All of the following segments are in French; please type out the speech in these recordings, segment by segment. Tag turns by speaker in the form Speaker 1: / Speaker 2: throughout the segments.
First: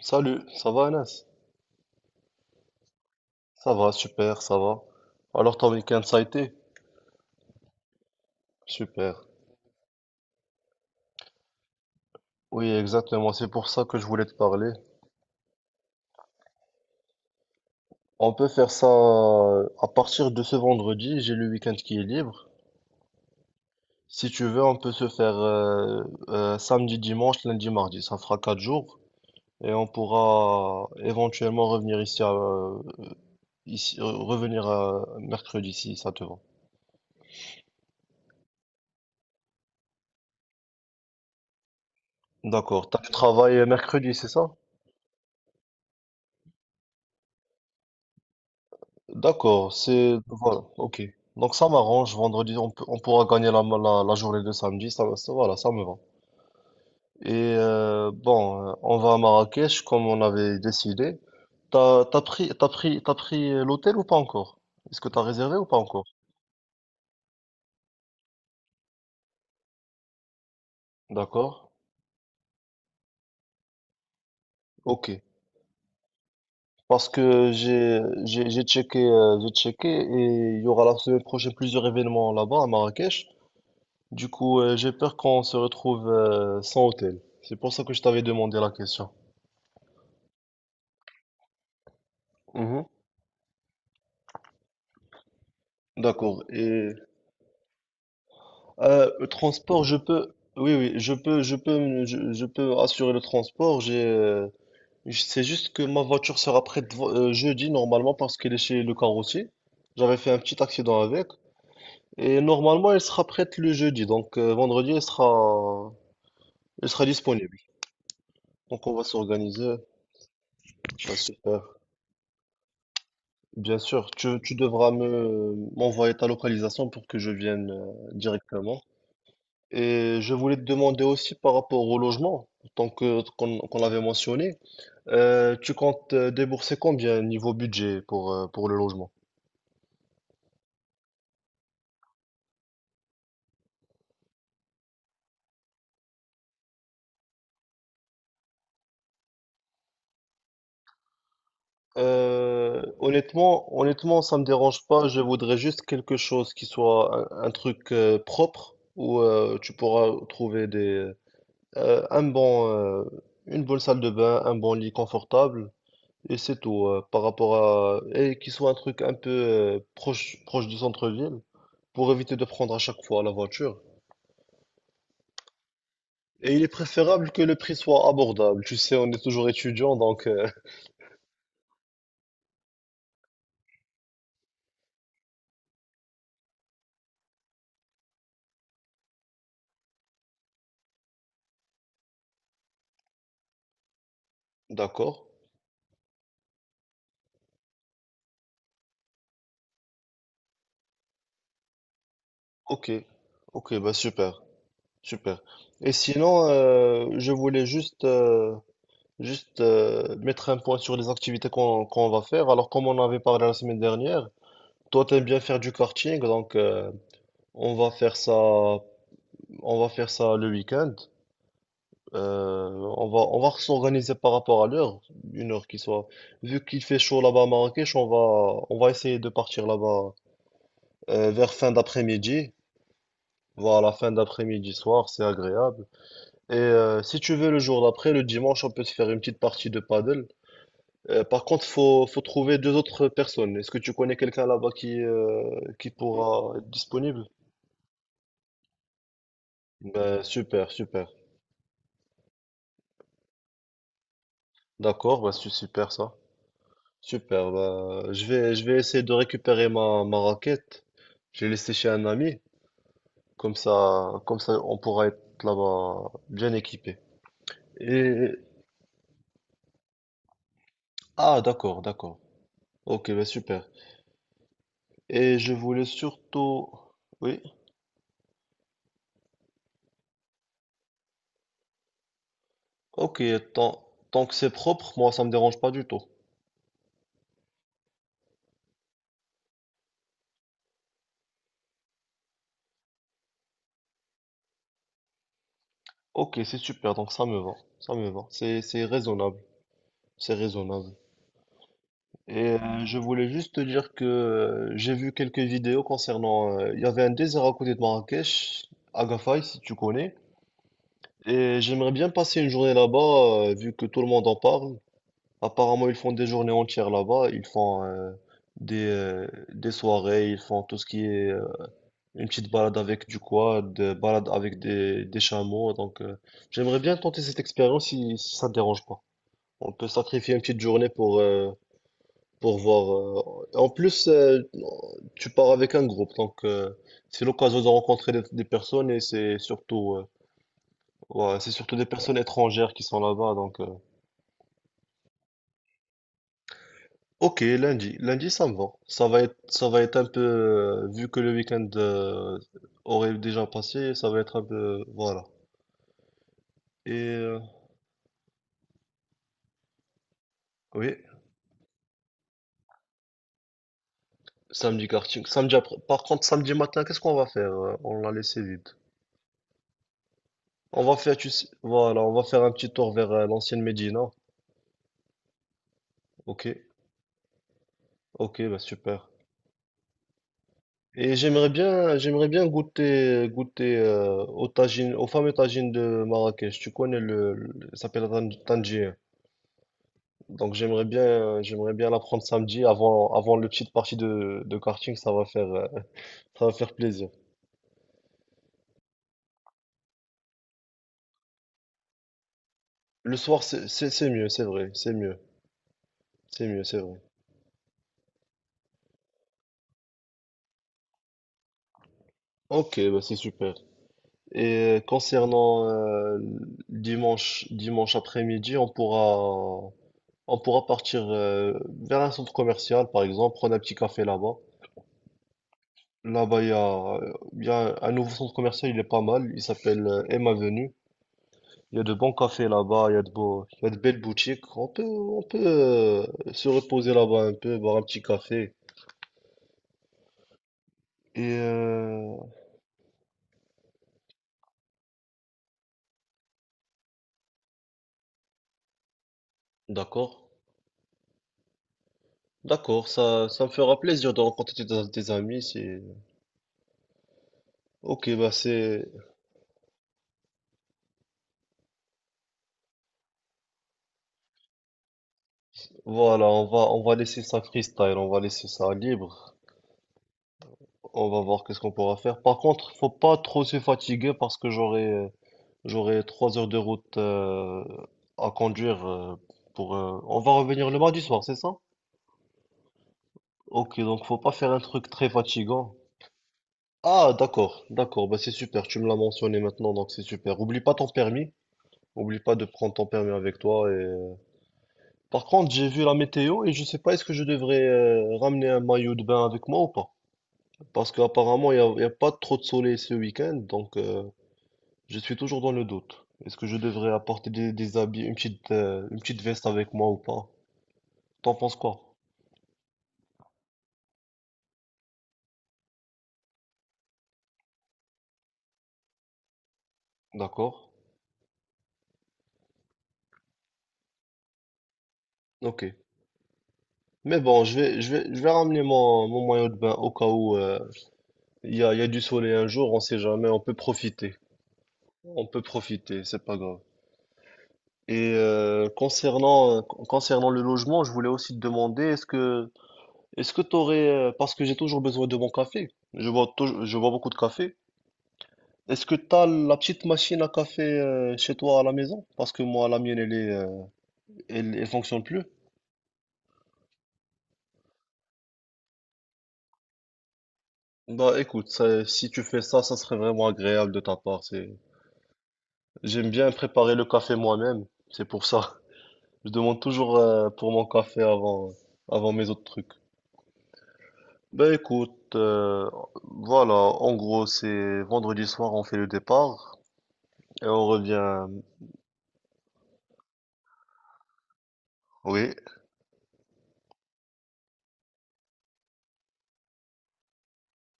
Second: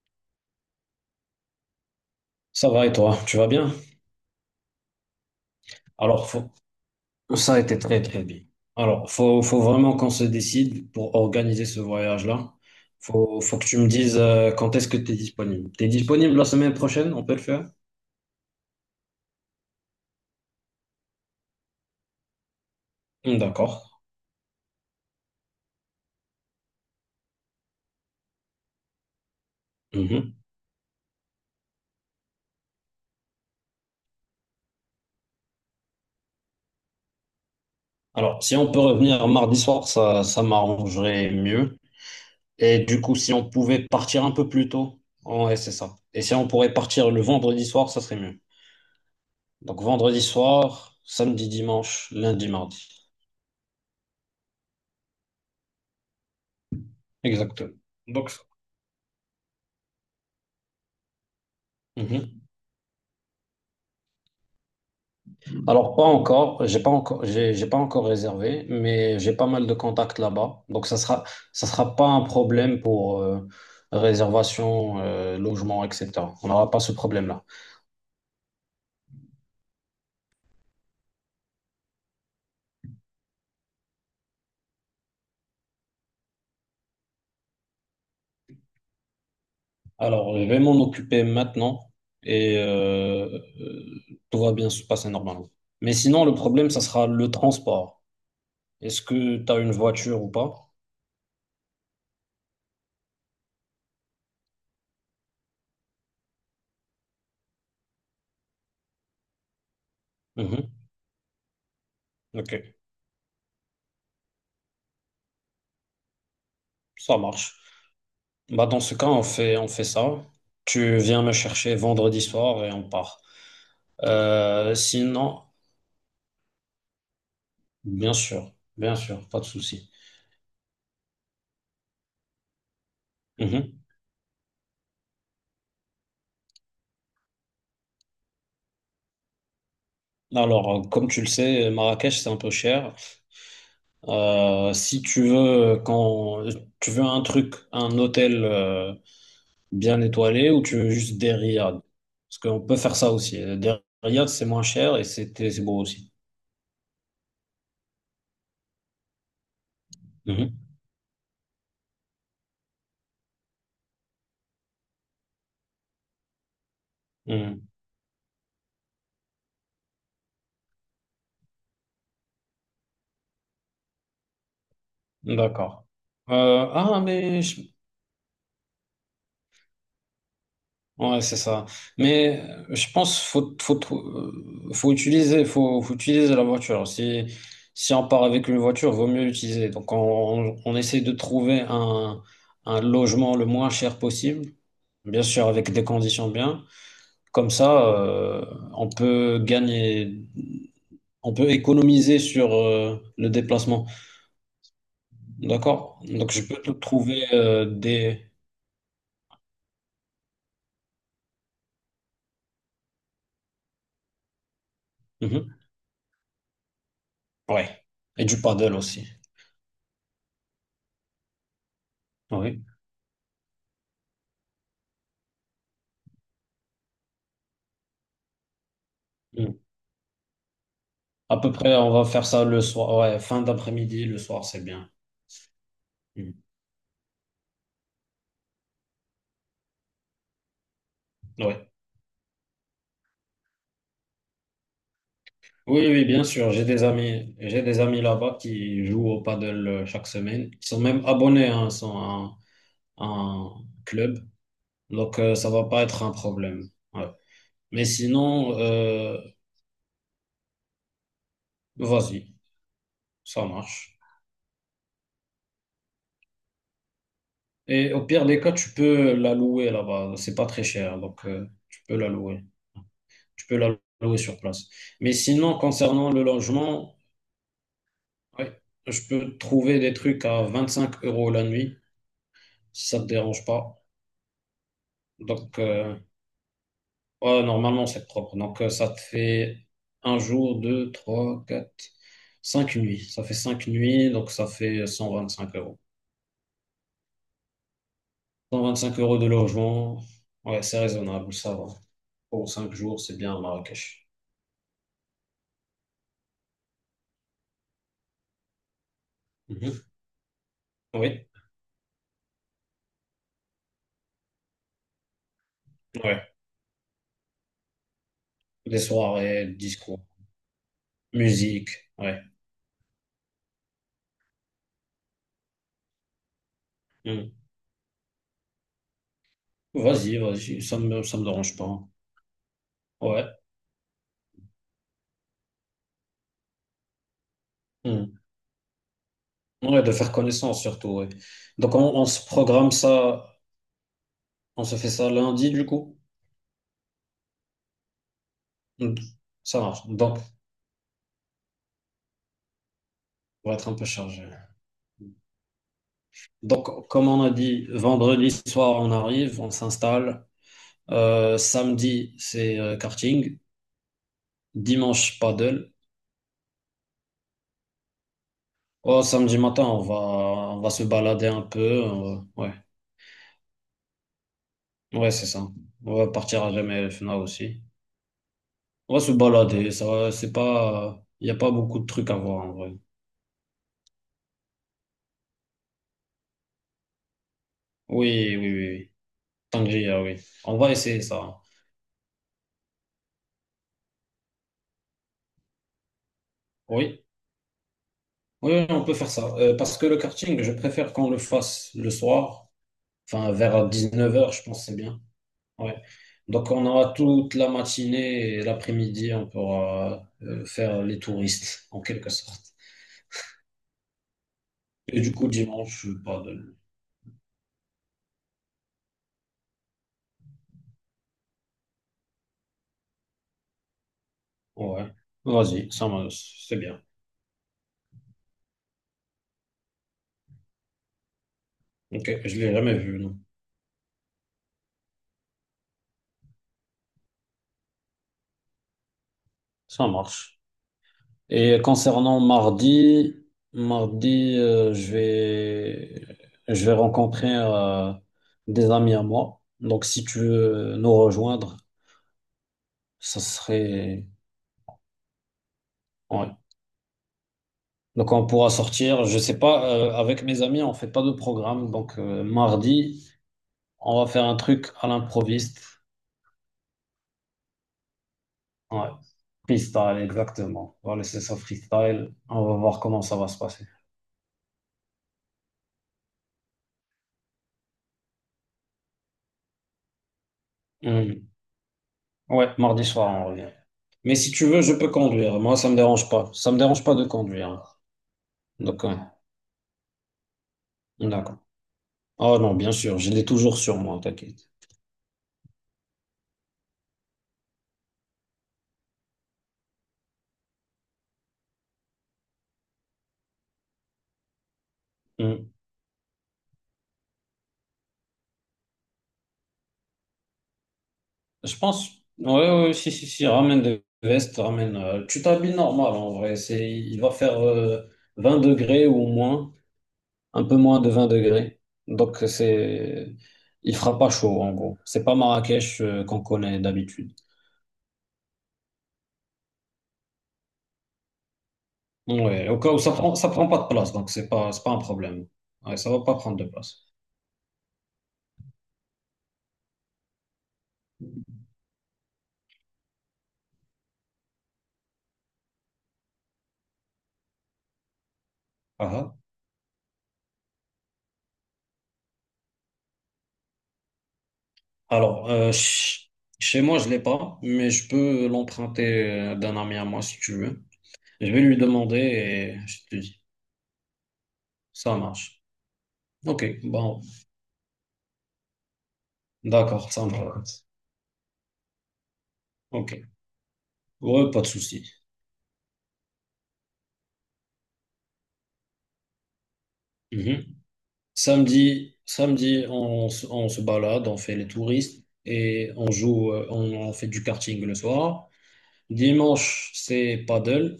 Speaker 1: Salut, ça va Anas?
Speaker 2: Ça va et toi, tu vas bien?
Speaker 1: Ça va, super, ça va. Alors ton week-end, ça a
Speaker 2: Alors, faut-
Speaker 1: été?
Speaker 2: Ça a été très très bien. Alors,
Speaker 1: Super.
Speaker 2: faut vraiment qu'on se décide pour organiser ce voyage-là.
Speaker 1: Oui, exactement,
Speaker 2: Faut,
Speaker 1: c'est
Speaker 2: faut que
Speaker 1: pour
Speaker 2: tu
Speaker 1: ça
Speaker 2: me
Speaker 1: que je
Speaker 2: dises
Speaker 1: voulais te parler.
Speaker 2: quand est-ce que tu es disponible. Tu es disponible la semaine prochaine, on peut le faire?
Speaker 1: On peut faire ça à partir de ce vendredi, j'ai le week-end qui est libre.
Speaker 2: Hmm, d'accord.
Speaker 1: Si tu veux, on peut se faire samedi, dimanche, lundi, mardi. Ça fera 4 jours et on
Speaker 2: Mhm.
Speaker 1: pourra éventuellement revenir ici, à, ici revenir mercredi si ça te va.
Speaker 2: Alors, si on peut revenir mardi soir, ça m'arrangerait mieux. Et
Speaker 1: D'accord,
Speaker 2: du
Speaker 1: t'as du
Speaker 2: coup, si on
Speaker 1: travail
Speaker 2: pouvait
Speaker 1: mercredi,
Speaker 2: partir
Speaker 1: c'est
Speaker 2: un peu
Speaker 1: ça?
Speaker 2: plus tôt, ouais, c'est ça. Et si on pourrait partir le vendredi soir, ça serait mieux.
Speaker 1: D'accord,
Speaker 2: Donc,
Speaker 1: c'est
Speaker 2: vendredi
Speaker 1: voilà,
Speaker 2: soir,
Speaker 1: ok.
Speaker 2: samedi,
Speaker 1: Donc ça
Speaker 2: dimanche,
Speaker 1: m'arrange,
Speaker 2: lundi,
Speaker 1: vendredi,
Speaker 2: mardi.
Speaker 1: on pourra gagner la journée de samedi, voilà, ça me va. Et
Speaker 2: Exactement. Donc,
Speaker 1: bon, on va à Marrakech comme on avait décidé. T'as, t'as
Speaker 2: ça.
Speaker 1: pris, t'as pris, t'as pris l'hôtel ou pas encore? Est-ce que t'as réservé ou pas
Speaker 2: Alors, pas
Speaker 1: encore?
Speaker 2: encore, j'ai pas encore, j'ai pas encore réservé, mais j'ai pas mal de contacts là-bas. Donc,
Speaker 1: D'accord,
Speaker 2: ça sera pas un problème pour réservation,
Speaker 1: ok.
Speaker 2: logement, etc. On n'aura pas ce
Speaker 1: Parce
Speaker 2: problème-là.
Speaker 1: que j'ai checké, j'ai checké et il y aura la semaine prochaine plusieurs événements là-bas à Marrakech. Du coup, j'ai peur qu'on se retrouve sans hôtel. C'est pour ça que je t'avais demandé la question.
Speaker 2: Alors, je vais m'en occuper maintenant et
Speaker 1: Mhm.
Speaker 2: euh, tout va bien se passer normalement. Mais sinon, le
Speaker 1: D'accord.
Speaker 2: problème, ça
Speaker 1: Et
Speaker 2: sera le transport. Est-ce
Speaker 1: le
Speaker 2: que tu as une
Speaker 1: transport, je
Speaker 2: voiture ou
Speaker 1: peux,
Speaker 2: pas?
Speaker 1: oui, oui, je peux assurer le transport. C'est juste que ma voiture sera prête jeudi normalement parce qu'elle est chez le carrossier. J'avais fait un petit
Speaker 2: Mhm.
Speaker 1: accident avec et
Speaker 2: Ok,
Speaker 1: normalement elle sera prête le jeudi. Donc vendredi elle sera
Speaker 2: ça marche.
Speaker 1: disponible.
Speaker 2: Bah, dans
Speaker 1: Donc on
Speaker 2: ce
Speaker 1: va
Speaker 2: cas, on fait, on
Speaker 1: s'organiser.
Speaker 2: fait ça. Tu
Speaker 1: Ça
Speaker 2: viens me
Speaker 1: se
Speaker 2: chercher vendredi soir et on part.
Speaker 1: Bien sûr, tu devras
Speaker 2: Sinon,
Speaker 1: me m'envoyer ta localisation pour que je vienne
Speaker 2: bien sûr,
Speaker 1: directement.
Speaker 2: bien sûr, pas de souci.
Speaker 1: Et je voulais te demander aussi par rapport au logement, tant que qu'on qu'on
Speaker 2: Mhm.
Speaker 1: l'avait mentionné, tu comptes débourser combien niveau budget pour le logement?
Speaker 2: Alors, comme tu le sais, Marrakech, c'est un peu cher. Si tu veux, quand tu veux un truc, un hôtel bien étoilé, ou tu veux juste des riads, parce qu'on peut faire ça aussi.
Speaker 1: Honnêtement,
Speaker 2: Des
Speaker 1: honnêtement,
Speaker 2: riads,
Speaker 1: ça me
Speaker 2: c'est moins
Speaker 1: dérange
Speaker 2: cher et
Speaker 1: pas. Je
Speaker 2: c'est
Speaker 1: voudrais
Speaker 2: c'est beau
Speaker 1: juste
Speaker 2: aussi.
Speaker 1: quelque chose qui soit un truc propre où tu pourras
Speaker 2: Mhm.
Speaker 1: trouver des un bon une bonne salle de bain, un bon lit confortable et c'est tout par rapport
Speaker 2: Mhm.
Speaker 1: à et qui soit un truc un peu proche du centre-ville. Pour éviter de prendre à chaque fois la voiture.
Speaker 2: D'accord.
Speaker 1: Et il est
Speaker 2: Ah,
Speaker 1: préférable que
Speaker 2: mais
Speaker 1: le
Speaker 2: je
Speaker 1: prix soit abordable. Tu sais, on est toujours étudiant, donc
Speaker 2: ouais, c'est ça. Mais je pense faut faut trou- faut utiliser faut, faut utiliser la voiture. Si si on part avec une voiture, vaut mieux l'utiliser. Donc on essaie de trouver un logement le moins cher possible, bien
Speaker 1: d'accord.
Speaker 2: sûr avec des conditions bien. Comme ça, on peut gagner, on peut économiser sur
Speaker 1: Ok,
Speaker 2: le
Speaker 1: ok,
Speaker 2: déplacement.
Speaker 1: bah super, super. Et
Speaker 2: D'accord? Donc je
Speaker 1: sinon,
Speaker 2: peux te trouver
Speaker 1: je voulais juste,
Speaker 2: des
Speaker 1: mettre un point sur les activités qu'on va faire. Alors, comme on avait parlé la semaine dernière, toi, t'aimes bien
Speaker 2: mhm.
Speaker 1: faire du karting, donc on
Speaker 2: Ouais.
Speaker 1: va faire
Speaker 2: Et
Speaker 1: ça,
Speaker 2: du paddle aussi.
Speaker 1: on va faire ça le week-end.
Speaker 2: Oui.
Speaker 1: Euh, on va s'organiser par rapport à l'heure, une heure qui soit. Vu qu'il fait chaud là-bas à Marrakech, on va essayer de partir là-bas
Speaker 2: À peu
Speaker 1: vers fin
Speaker 2: près, on va faire ça
Speaker 1: d'après-midi.
Speaker 2: le soir. Ouais, fin
Speaker 1: Voilà,
Speaker 2: d'après-midi,
Speaker 1: fin
Speaker 2: le soir, c'est
Speaker 1: d'après-midi
Speaker 2: bien.
Speaker 1: soir, c'est agréable.
Speaker 2: Mm.
Speaker 1: Et si tu veux le jour d'après, le dimanche, on peut se faire une petite partie de paddle. Par contre,
Speaker 2: Ouais.
Speaker 1: faut trouver deux autres personnes. Est-ce que tu connais quelqu'un là-bas qui, euh,
Speaker 2: Oui,
Speaker 1: qui
Speaker 2: oui, bien sûr.
Speaker 1: pourra
Speaker 2: J'ai
Speaker 1: être
Speaker 2: des
Speaker 1: disponible?
Speaker 2: amis, j'ai des amis là-bas qui jouent au paddle chaque
Speaker 1: Ben,
Speaker 2: semaine. Ils
Speaker 1: super,
Speaker 2: sont même
Speaker 1: super.
Speaker 2: abonnés, hein, ils sont un club. Donc,
Speaker 1: D'accord, ben,
Speaker 2: ça
Speaker 1: c'est
Speaker 2: va pas
Speaker 1: super
Speaker 2: être un
Speaker 1: ça.
Speaker 2: problème. Ouais.
Speaker 1: Super,
Speaker 2: Mais
Speaker 1: bah, je vais,
Speaker 2: sinon,
Speaker 1: je vais essayer de récupérer ma raquette. Je l'ai laissée chez un
Speaker 2: vas-y,
Speaker 1: ami.
Speaker 2: ça
Speaker 1: Comme
Speaker 2: marche.
Speaker 1: ça, comme ça, on pourra être là-bas bien équipé.
Speaker 2: Et au pire
Speaker 1: Et,
Speaker 2: des cas, tu peux la louer là-bas. C'est pas très cher, donc
Speaker 1: ah,
Speaker 2: tu
Speaker 1: d'accord,
Speaker 2: peux la
Speaker 1: d'accord.
Speaker 2: louer.
Speaker 1: Ok, bah,
Speaker 2: Tu peux
Speaker 1: super.
Speaker 2: la louer sur place. Mais
Speaker 1: Et je
Speaker 2: sinon,
Speaker 1: voulais
Speaker 2: concernant le
Speaker 1: surtout,
Speaker 2: logement,
Speaker 1: oui.
Speaker 2: ouais. Je peux trouver des trucs à 25 euros la nuit, si ça te
Speaker 1: Ok,
Speaker 2: dérange pas.
Speaker 1: tant que c'est propre, moi, ça me
Speaker 2: Donc,
Speaker 1: dérange pas du tout.
Speaker 2: ouais, normalement, c'est propre. Donc, ça te fait un jour, deux, trois, quatre, cinq nuits. Ça fait cinq nuits, donc ça fait 125 euros.
Speaker 1: Ok, c'est super, donc ça me va. Ça me va. C'est,
Speaker 2: Cent
Speaker 1: c'est
Speaker 2: vingt-cinq euros de
Speaker 1: raisonnable.
Speaker 2: logement,
Speaker 1: C'est
Speaker 2: ouais, c'est
Speaker 1: raisonnable.
Speaker 2: raisonnable, ça va. Pour
Speaker 1: Et
Speaker 2: cinq jours,
Speaker 1: je
Speaker 2: c'est
Speaker 1: voulais
Speaker 2: bien à
Speaker 1: juste te dire que
Speaker 2: Marrakech.
Speaker 1: j'ai vu quelques vidéos concernant, il y avait un désert à côté de Marrakech, Agafay, si tu
Speaker 2: Mhm.
Speaker 1: connais.
Speaker 2: Oui,
Speaker 1: Et j'aimerais bien passer une journée là-bas, vu que tout le monde en parle. Apparemment, ils font
Speaker 2: ouais.
Speaker 1: des journées entières là-bas. Ils font
Speaker 2: Des
Speaker 1: des, euh,
Speaker 2: soirées,
Speaker 1: des
Speaker 2: discours,
Speaker 1: soirées, ils font tout ce qui est
Speaker 2: musique, ouais.
Speaker 1: une petite balade avec du quad, balade avec des chameaux. Donc, j'aimerais bien tenter cette
Speaker 2: Mhm.
Speaker 1: expérience si ça ne te dérange pas. On peut
Speaker 2: Vas-y,
Speaker 1: sacrifier une petite
Speaker 2: vas-y, ça
Speaker 1: journée
Speaker 2: me, ça me dérange pas.
Speaker 1: pour voir.
Speaker 2: Ouais.
Speaker 1: En plus, tu pars avec un groupe, donc c'est l'occasion de rencontrer
Speaker 2: Mhm.
Speaker 1: des personnes et c'est
Speaker 2: Ouais, de
Speaker 1: surtout,
Speaker 2: faire connaissance surtout, ouais.
Speaker 1: ouais, c'est
Speaker 2: Donc
Speaker 1: surtout
Speaker 2: on,
Speaker 1: des
Speaker 2: on
Speaker 1: personnes
Speaker 2: se programme
Speaker 1: étrangères qui sont
Speaker 2: ça,
Speaker 1: là-bas. Donc,
Speaker 2: on se fait ça lundi du coup.
Speaker 1: ok, lundi, lundi, ça me va.
Speaker 2: Mm.
Speaker 1: Ça va être,
Speaker 2: Ça
Speaker 1: ça
Speaker 2: marche.
Speaker 1: va être un
Speaker 2: Donc,
Speaker 1: peu, vu que le week-end aurait déjà
Speaker 2: on va être un peu
Speaker 1: passé, ça va
Speaker 2: chargé.
Speaker 1: être un peu, voilà.
Speaker 2: Donc,
Speaker 1: Et
Speaker 2: comme on a dit, vendredi soir, on arrive, on s'installe.
Speaker 1: oui,
Speaker 2: Samedi, c'est karting.
Speaker 1: samedi
Speaker 2: Dimanche,
Speaker 1: karting. Samedi
Speaker 2: paddle.
Speaker 1: après. Par contre, samedi matin, qu'est-ce qu'on va faire? On l'a laissé vide.
Speaker 2: Oh, samedi matin, on va se
Speaker 1: On va faire,
Speaker 2: balader
Speaker 1: tu
Speaker 2: un
Speaker 1: sais-
Speaker 2: peu.
Speaker 1: Voilà, on va
Speaker 2: On
Speaker 1: faire un
Speaker 2: ouais,
Speaker 1: petit tour vers l'ancienne Médina.
Speaker 2: ouais, c'est ça. On va partir
Speaker 1: Ok.
Speaker 2: à jamais FNA aussi.
Speaker 1: Ok, bah
Speaker 2: On
Speaker 1: super.
Speaker 2: va se balader. C'est pas,
Speaker 1: Et
Speaker 2: il n'y a
Speaker 1: j'aimerais
Speaker 2: pas beaucoup de
Speaker 1: bien,
Speaker 2: trucs à
Speaker 1: j'aimerais bien
Speaker 2: voir en vrai.
Speaker 1: goûter aux fameux tagines de Marrakech. Tu connais ça s'appelle
Speaker 2: Oui, oui, oui,
Speaker 1: Tangier.
Speaker 2: oui. Sangria, oui.
Speaker 1: Donc
Speaker 2: On va
Speaker 1: j'aimerais
Speaker 2: essayer ça.
Speaker 1: bien, j'aimerais bien la prendre samedi avant le petite partie de karting. Ça va faire
Speaker 2: Oui,
Speaker 1: plaisir.
Speaker 2: oui, oui, on peut faire ça. Parce que le karting, je préfère qu'on le fasse le soir,
Speaker 1: Le
Speaker 2: enfin
Speaker 1: soir,
Speaker 2: vers
Speaker 1: c'est
Speaker 2: 19
Speaker 1: mieux,
Speaker 2: heures,
Speaker 1: c'est
Speaker 2: je pense que
Speaker 1: vrai,
Speaker 2: c'est
Speaker 1: c'est
Speaker 2: bien.
Speaker 1: mieux,
Speaker 2: Ouais.
Speaker 1: c'est
Speaker 2: Donc
Speaker 1: mieux,
Speaker 2: on
Speaker 1: c'est
Speaker 2: aura
Speaker 1: vrai.
Speaker 2: toute la matinée et l'après-midi, on pourra faire les touristes, en quelque sorte.
Speaker 1: Ok, bah c'est super. Et
Speaker 2: Et du coup,
Speaker 1: concernant
Speaker 2: dimanche, pas de…
Speaker 1: dimanche après-midi, on pourra partir vers un centre commercial, par exemple, prendre un petit café là-bas.
Speaker 2: Ouais.
Speaker 1: Là-bas,
Speaker 2: C'est bien.
Speaker 1: il y a un nouveau centre commercial, il est pas mal. Il s'appelle M Avenue. Il y a de
Speaker 2: Ok,
Speaker 1: bons
Speaker 2: je
Speaker 1: cafés
Speaker 2: l'ai jamais
Speaker 1: là-bas,
Speaker 2: vu, non.
Speaker 1: il y a de belles boutiques. On peut se reposer là-bas un peu, boire un petit café.
Speaker 2: Ça marche.
Speaker 1: Et
Speaker 2: Et concernant mardi, mardi, je vais rencontrer des amis à moi. Donc, si
Speaker 1: d'accord,
Speaker 2: tu veux nous rejoindre,
Speaker 1: d'accord,
Speaker 2: ça
Speaker 1: ça me fera
Speaker 2: serait,
Speaker 1: plaisir de rencontrer tes amis. C'est
Speaker 2: ouais. Donc,
Speaker 1: ok,
Speaker 2: on
Speaker 1: bah
Speaker 2: pourra
Speaker 1: c'est
Speaker 2: sortir. Je sais pas, avec mes amis, on fait pas de programme. Donc, mardi, on va faire un truc à l'improviste.
Speaker 1: voilà, on va laisser ça freestyle, on va laisser ça
Speaker 2: Ouais.
Speaker 1: libre.
Speaker 2: Freestyle, exactement. On va
Speaker 1: On va
Speaker 2: laisser ça
Speaker 1: voir qu'est-ce qu'on pourra
Speaker 2: freestyle.
Speaker 1: faire. Par
Speaker 2: On va
Speaker 1: contre,
Speaker 2: voir
Speaker 1: faut
Speaker 2: comment
Speaker 1: pas
Speaker 2: ça va se
Speaker 1: trop se
Speaker 2: passer.
Speaker 1: fatiguer parce que j'aurai 3 heures de route à conduire pour. On va revenir le mardi soir,
Speaker 2: Hum.
Speaker 1: c'est ça?
Speaker 2: Ouais, mardi soir, on revient.
Speaker 1: Ok, donc
Speaker 2: Mais
Speaker 1: faut
Speaker 2: si
Speaker 1: pas
Speaker 2: tu
Speaker 1: faire un
Speaker 2: veux, je
Speaker 1: truc
Speaker 2: peux
Speaker 1: très
Speaker 2: conduire. Moi, ça
Speaker 1: fatigant.
Speaker 2: me dérange pas. Ça me dérange pas de
Speaker 1: Ah, d'accord,
Speaker 2: conduire.
Speaker 1: d'accord, bah c'est super. Tu
Speaker 2: Donc,
Speaker 1: me l'as
Speaker 2: ouais.
Speaker 1: mentionné maintenant, donc c'est super. Oublie pas ton permis.
Speaker 2: D'accord.
Speaker 1: Oublie pas
Speaker 2: Oh
Speaker 1: de
Speaker 2: non, bien
Speaker 1: prendre ton
Speaker 2: sûr, je
Speaker 1: permis
Speaker 2: l'ai
Speaker 1: avec
Speaker 2: toujours
Speaker 1: toi.
Speaker 2: sur moi, t'inquiète.
Speaker 1: Par contre, j'ai vu la météo et je sais pas est-ce que je devrais ramener un maillot de bain avec moi ou pas. Parce qu'apparemment, il y a pas trop de soleil ce week-end, je suis toujours dans
Speaker 2: Hmm.
Speaker 1: le doute. Est-ce que je devrais apporter des habits, une petite veste avec moi ou pas? T'en penses
Speaker 2: Je
Speaker 1: quoi?
Speaker 2: pense. Ouais, ouais, si, si, si, ramène des vestes, ramène. Tu t'habilles normal en vrai. C'est, il va faire 20 degrés ou moins, un
Speaker 1: D'accord?
Speaker 2: peu moins de 20 degrés. Donc, c'est. Il fera pas chaud en gros. C'est pas
Speaker 1: Ok.
Speaker 2: Marrakech qu'on connaît d'habitude.
Speaker 1: Mais bon, je vais ramener mon maillot de bain au cas où il y a du soleil un
Speaker 2: Ouais, au cas
Speaker 1: jour,
Speaker 2: où
Speaker 1: on
Speaker 2: ça
Speaker 1: sait
Speaker 2: prend, ça
Speaker 1: jamais, on
Speaker 2: prend
Speaker 1: peut
Speaker 2: pas de place, donc
Speaker 1: profiter.
Speaker 2: c'est pas un
Speaker 1: On
Speaker 2: problème.
Speaker 1: peut
Speaker 2: Ouais, ça va
Speaker 1: profiter,
Speaker 2: pas
Speaker 1: c'est
Speaker 2: prendre
Speaker 1: pas
Speaker 2: de
Speaker 1: grave.
Speaker 2: place.
Speaker 1: Et concernant, concernant le logement, je voulais aussi te demander, est-ce que t'aurais, parce que j'ai toujours besoin de mon café, je bois beaucoup de café. Est-ce
Speaker 2: Ah,
Speaker 1: que tu
Speaker 2: ah.
Speaker 1: as la petite machine à café chez toi à la maison? Parce que moi, la mienne, elle fonctionne plus.
Speaker 2: Alors, chez moi, je l'ai pas, mais je peux l'emprunter d'un ami à moi si tu veux.
Speaker 1: Bah
Speaker 2: Je vais
Speaker 1: écoute,
Speaker 2: lui demander
Speaker 1: si tu fais
Speaker 2: et
Speaker 1: ça, ça
Speaker 2: je te
Speaker 1: serait
Speaker 2: dis,
Speaker 1: vraiment agréable de ta part. C'est...
Speaker 2: ça marche.
Speaker 1: J'aime bien
Speaker 2: Ok,
Speaker 1: préparer le
Speaker 2: bon,
Speaker 1: café moi-même, c'est pour ça. Je demande
Speaker 2: d'accord,
Speaker 1: toujours
Speaker 2: ça
Speaker 1: pour mon
Speaker 2: marche.
Speaker 1: café avant mes autres trucs.
Speaker 2: Ok, ouais, pas de
Speaker 1: Bah
Speaker 2: souci.
Speaker 1: écoute, voilà, en gros, c'est vendredi soir, on fait le départ
Speaker 2: Mhm.
Speaker 1: et on revient.
Speaker 2: Samedi, samedi, on se balade, on fait les touristes
Speaker 1: Oui,
Speaker 2: et on joue, on fait du karting le soir. Dimanche, c'est paddle.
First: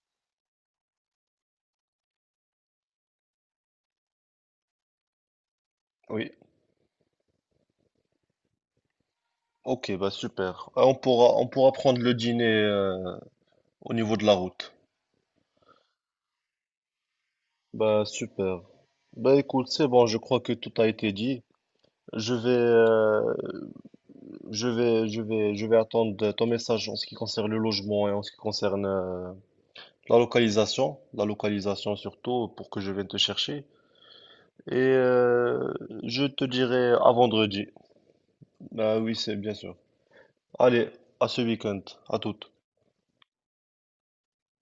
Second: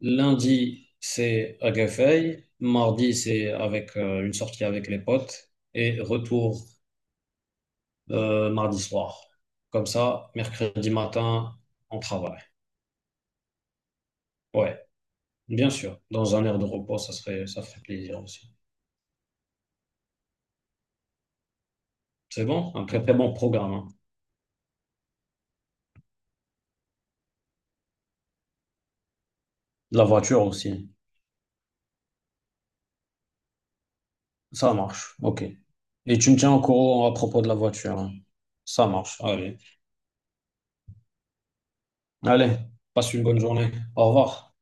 Speaker 2: Lundi, c'est à Guéfeil. Mardi, c'est avec une sortie avec les potes. Et
Speaker 1: oui.
Speaker 2: retour mardi soir. Comme
Speaker 1: Ok, bah
Speaker 2: ça,
Speaker 1: super.
Speaker 2: mercredi
Speaker 1: On
Speaker 2: matin,
Speaker 1: pourra
Speaker 2: on
Speaker 1: prendre le
Speaker 2: travaille.
Speaker 1: dîner au niveau de la route.
Speaker 2: Ouais, bien sûr. Dans un air de repos, ça serait, ça ferait
Speaker 1: Bah
Speaker 2: plaisir aussi.
Speaker 1: super. Bah écoute, c'est bon, je crois que tout a été dit. Je
Speaker 2: C'est
Speaker 1: vais,
Speaker 2: bon? Un très très
Speaker 1: euh,
Speaker 2: bon programme, hein.
Speaker 1: je vais attendre ton message en ce qui concerne le logement et en ce qui concerne
Speaker 2: La voiture aussi.
Speaker 1: la localisation surtout pour que je vienne te chercher.
Speaker 2: Ça
Speaker 1: Et
Speaker 2: marche. OK. Et
Speaker 1: je
Speaker 2: tu me
Speaker 1: te
Speaker 2: tiens au
Speaker 1: dirai
Speaker 2: courant
Speaker 1: à
Speaker 2: à propos de la
Speaker 1: vendredi.
Speaker 2: voiture, hein. Ça
Speaker 1: Bah oui,
Speaker 2: marche.
Speaker 1: c'est bien
Speaker 2: Allez.
Speaker 1: sûr. Allez, à ce week-end, à toutes.
Speaker 2: Allez, passe une bonne journée. Au revoir.